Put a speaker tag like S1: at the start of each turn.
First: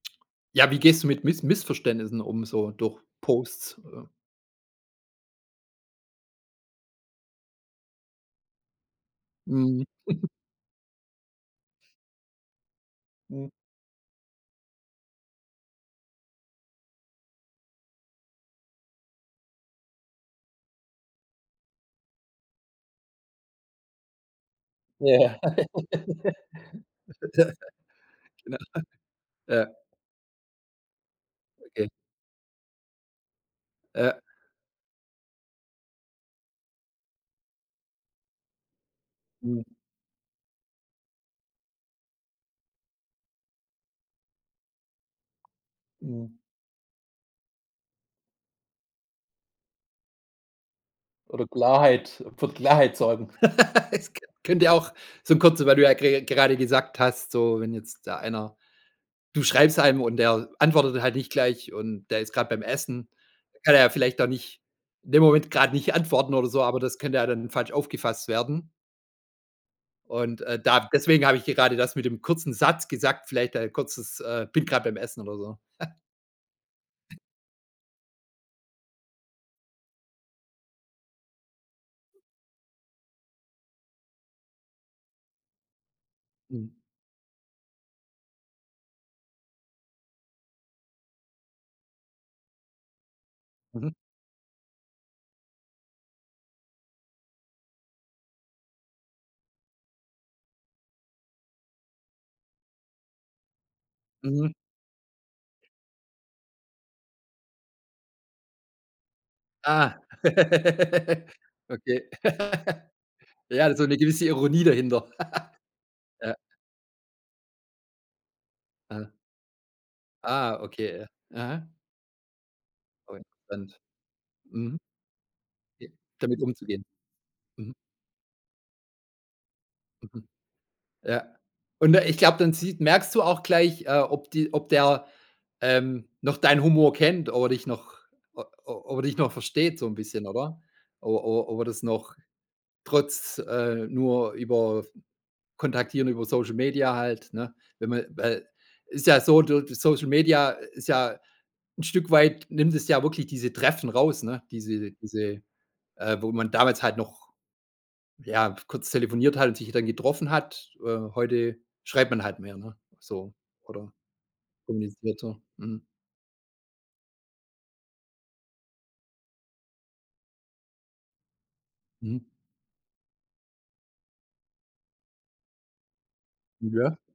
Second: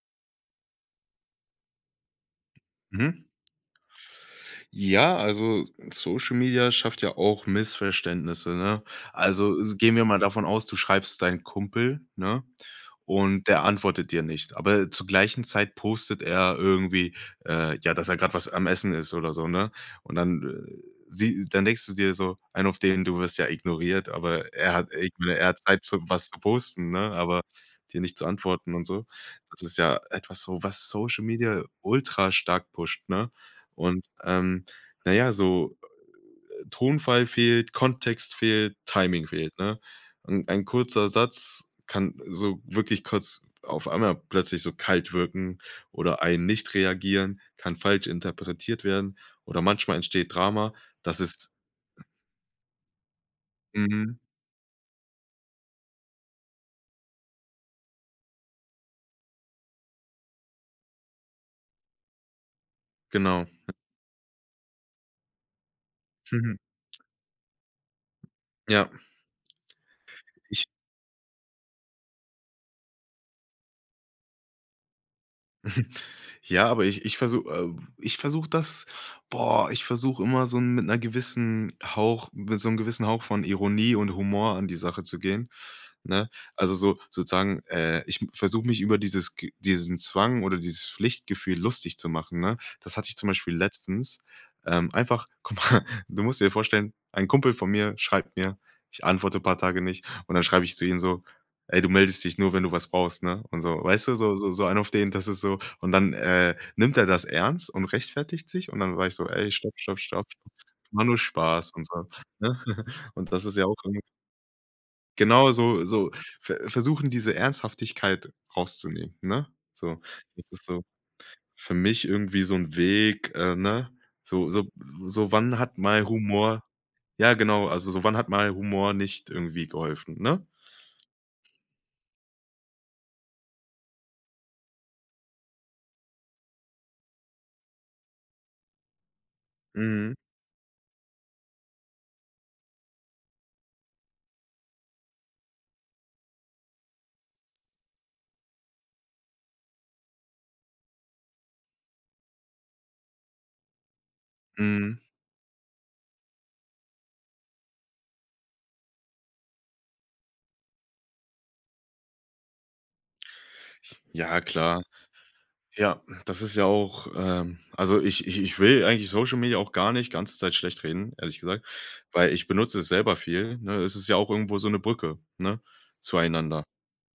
S1: Ja, wie gehst du mit Miss Missverständnissen um so durch
S2: Mhm.
S1: Posts, äh?
S2: Ja, also, Social Media schafft ja auch Missverständnisse, ne? Also s
S1: Mhm.
S2: gehen wir mal davon aus, du schreibst deinem Kumpel, ne? Und
S1: Hm.
S2: der antwortet dir nicht. Aber zur gleichen Zeit postet er irgendwie, äh, ja, dass er grad was am Essen ist oder so, ne? Und dann, äh, sie dann denkst du dir so, einen auf den, du wirst ja ignoriert, aber er hat ir
S1: Ja.
S2: er hat Zeit, zum was posten, ne? Aber
S1: Ja.
S2: dir nicht zu
S1: Genau.
S2: antworten und so. Das
S1: Ja.
S2: ist ja etwas so, was Social Media
S1: Okay.
S2: ultrastark pusht, ne? Und,
S1: Ja.
S2: ähm, na ja, so, äh, Tonfall fehlt, Kontext fehlt, Timing fehlt,
S1: Mhm.
S2: ne? Und ein kurzer Satz kann so wirklich kurz auf einmal plötzlich so kalt wirken oder
S1: Mhm.
S2: ein nicht reagieren, kann falsch interpretiert werden oder manchmal entsteht Drama. Das
S1: Oder
S2: ist
S1: Klarheit für Klarheit sorgen. Es
S2: Mhm.
S1: könn könnte auch so kurz weil du ja ge gerade gesagt hast, so: „Wenn jetzt da einer” du schreibst einem und der antwortet halt nicht gleich und der ist grad beim Essen,
S2: Genau.
S1: da kann er ja vielleicht auch nicht in dem Moment grad nicht antworten oder so, aber das könnte ja dann falsch aufgefasst werden
S2: Ja.
S1: und, äh,
S2: Ich
S1: da deswegen hab ich dir gerade das mit dem kurzen Satz gesagt, vielleicht ein kurzes: „Äh, bin grad beim Essen”, oder so.
S2: Ja, aber ich ich versu ähm, ich versuch das boah, ich versuch immer so 'n mit 'ner gewissen Hauch mit so 'nem gewissen Hauch von Ironie und Humor an die Sache zu gehen, ne?
S1: Mhm.
S2: Also, so, sozusagen äh, ich versuch mich über dieses g diesen Zwang oder dieses Pflichtgefühl lustig zu machen, ne? Das hatte ich zum Beispiel
S1: Mhm.
S2: letztens, ähm, einfach guck mal du musst dir vorstellen, ein Kumpel von mir schreibt mir, ich antworte paar Tage nicht. Und dann schreib ich zu ihm so: „Ey, du meldest dich nur, wenn du was brauchst, ne”? Und so. Weißt du, so
S1: Mhm.
S2: so so einen auf den, das ist so und dann, äh, nimmt er das ernst und rechtfertigt sich. Und dann sag ich so: „Ey, stopp,
S1: Ah.
S2: stopp, stopp, stopp. War nur Spaß”, und
S1: Okay.
S2: so, ne? Und das ist ja
S1: Ja,
S2: auch
S1: so 'ne
S2: irgend
S1: gewisse Ironie dahinter.
S2: Genau so so
S1: Ja.
S2: ver versuchen, diese Ernsthaftigkeit
S1: Ah.
S2: rauszunehmen, ne? So, das
S1: Ah,
S2: ist so
S1: okay. Aha.
S2: für mich irgendwie so 'n
S1: Auch
S2: Weg, äh,
S1: interessant.
S2: ne? So so
S1: Mhm.
S2: so wann hat
S1: J
S2: mal
S1: damit
S2: Humor
S1: umzugehen?
S2: ja, genau.
S1: Mhm.
S2: Also, so wann hat mal Humor nicht irgendwie geholfen,
S1: Mhm.
S2: ne?
S1: Ja. Und, äh, ich glaub, dann sieht merkst du auch gleich, äh, ob die ob der, ähm, noch deinen Humor kennt, ob er dich noch o ob er dich noch versteht so 'n
S2: Mhm.
S1: bisschen, oder? O o ob er das noch trotz, äh, nur über kontaktieren über Social Media halt, ne? Wenn man weil ist ja so so Social Media ist ja 'n Stück weit nimmt es ja wirklich diese Treffen raus, ne? Diese
S2: Mhm.
S1: diese, äh wo man damals halt noch, ja, kurz telefoniert halt und sich dann getroffen hat. Äh, heute schreibt man halt mehr, ne? So, oder
S2: Ja, klar.
S1: kommuniziert so. Mhm.
S2: Ja, das ist ja auch, äh also ich ich ich will eigentlich Social Media auch gar nicht ganze Zeit schlecht reden, ehrlich gesagt,
S1: Mhm.
S2: weil ich benutze es selber viel, ne? Es ist ja auch irgendwo so 'ne Brücke, ne? Zueinander.
S1: Ja.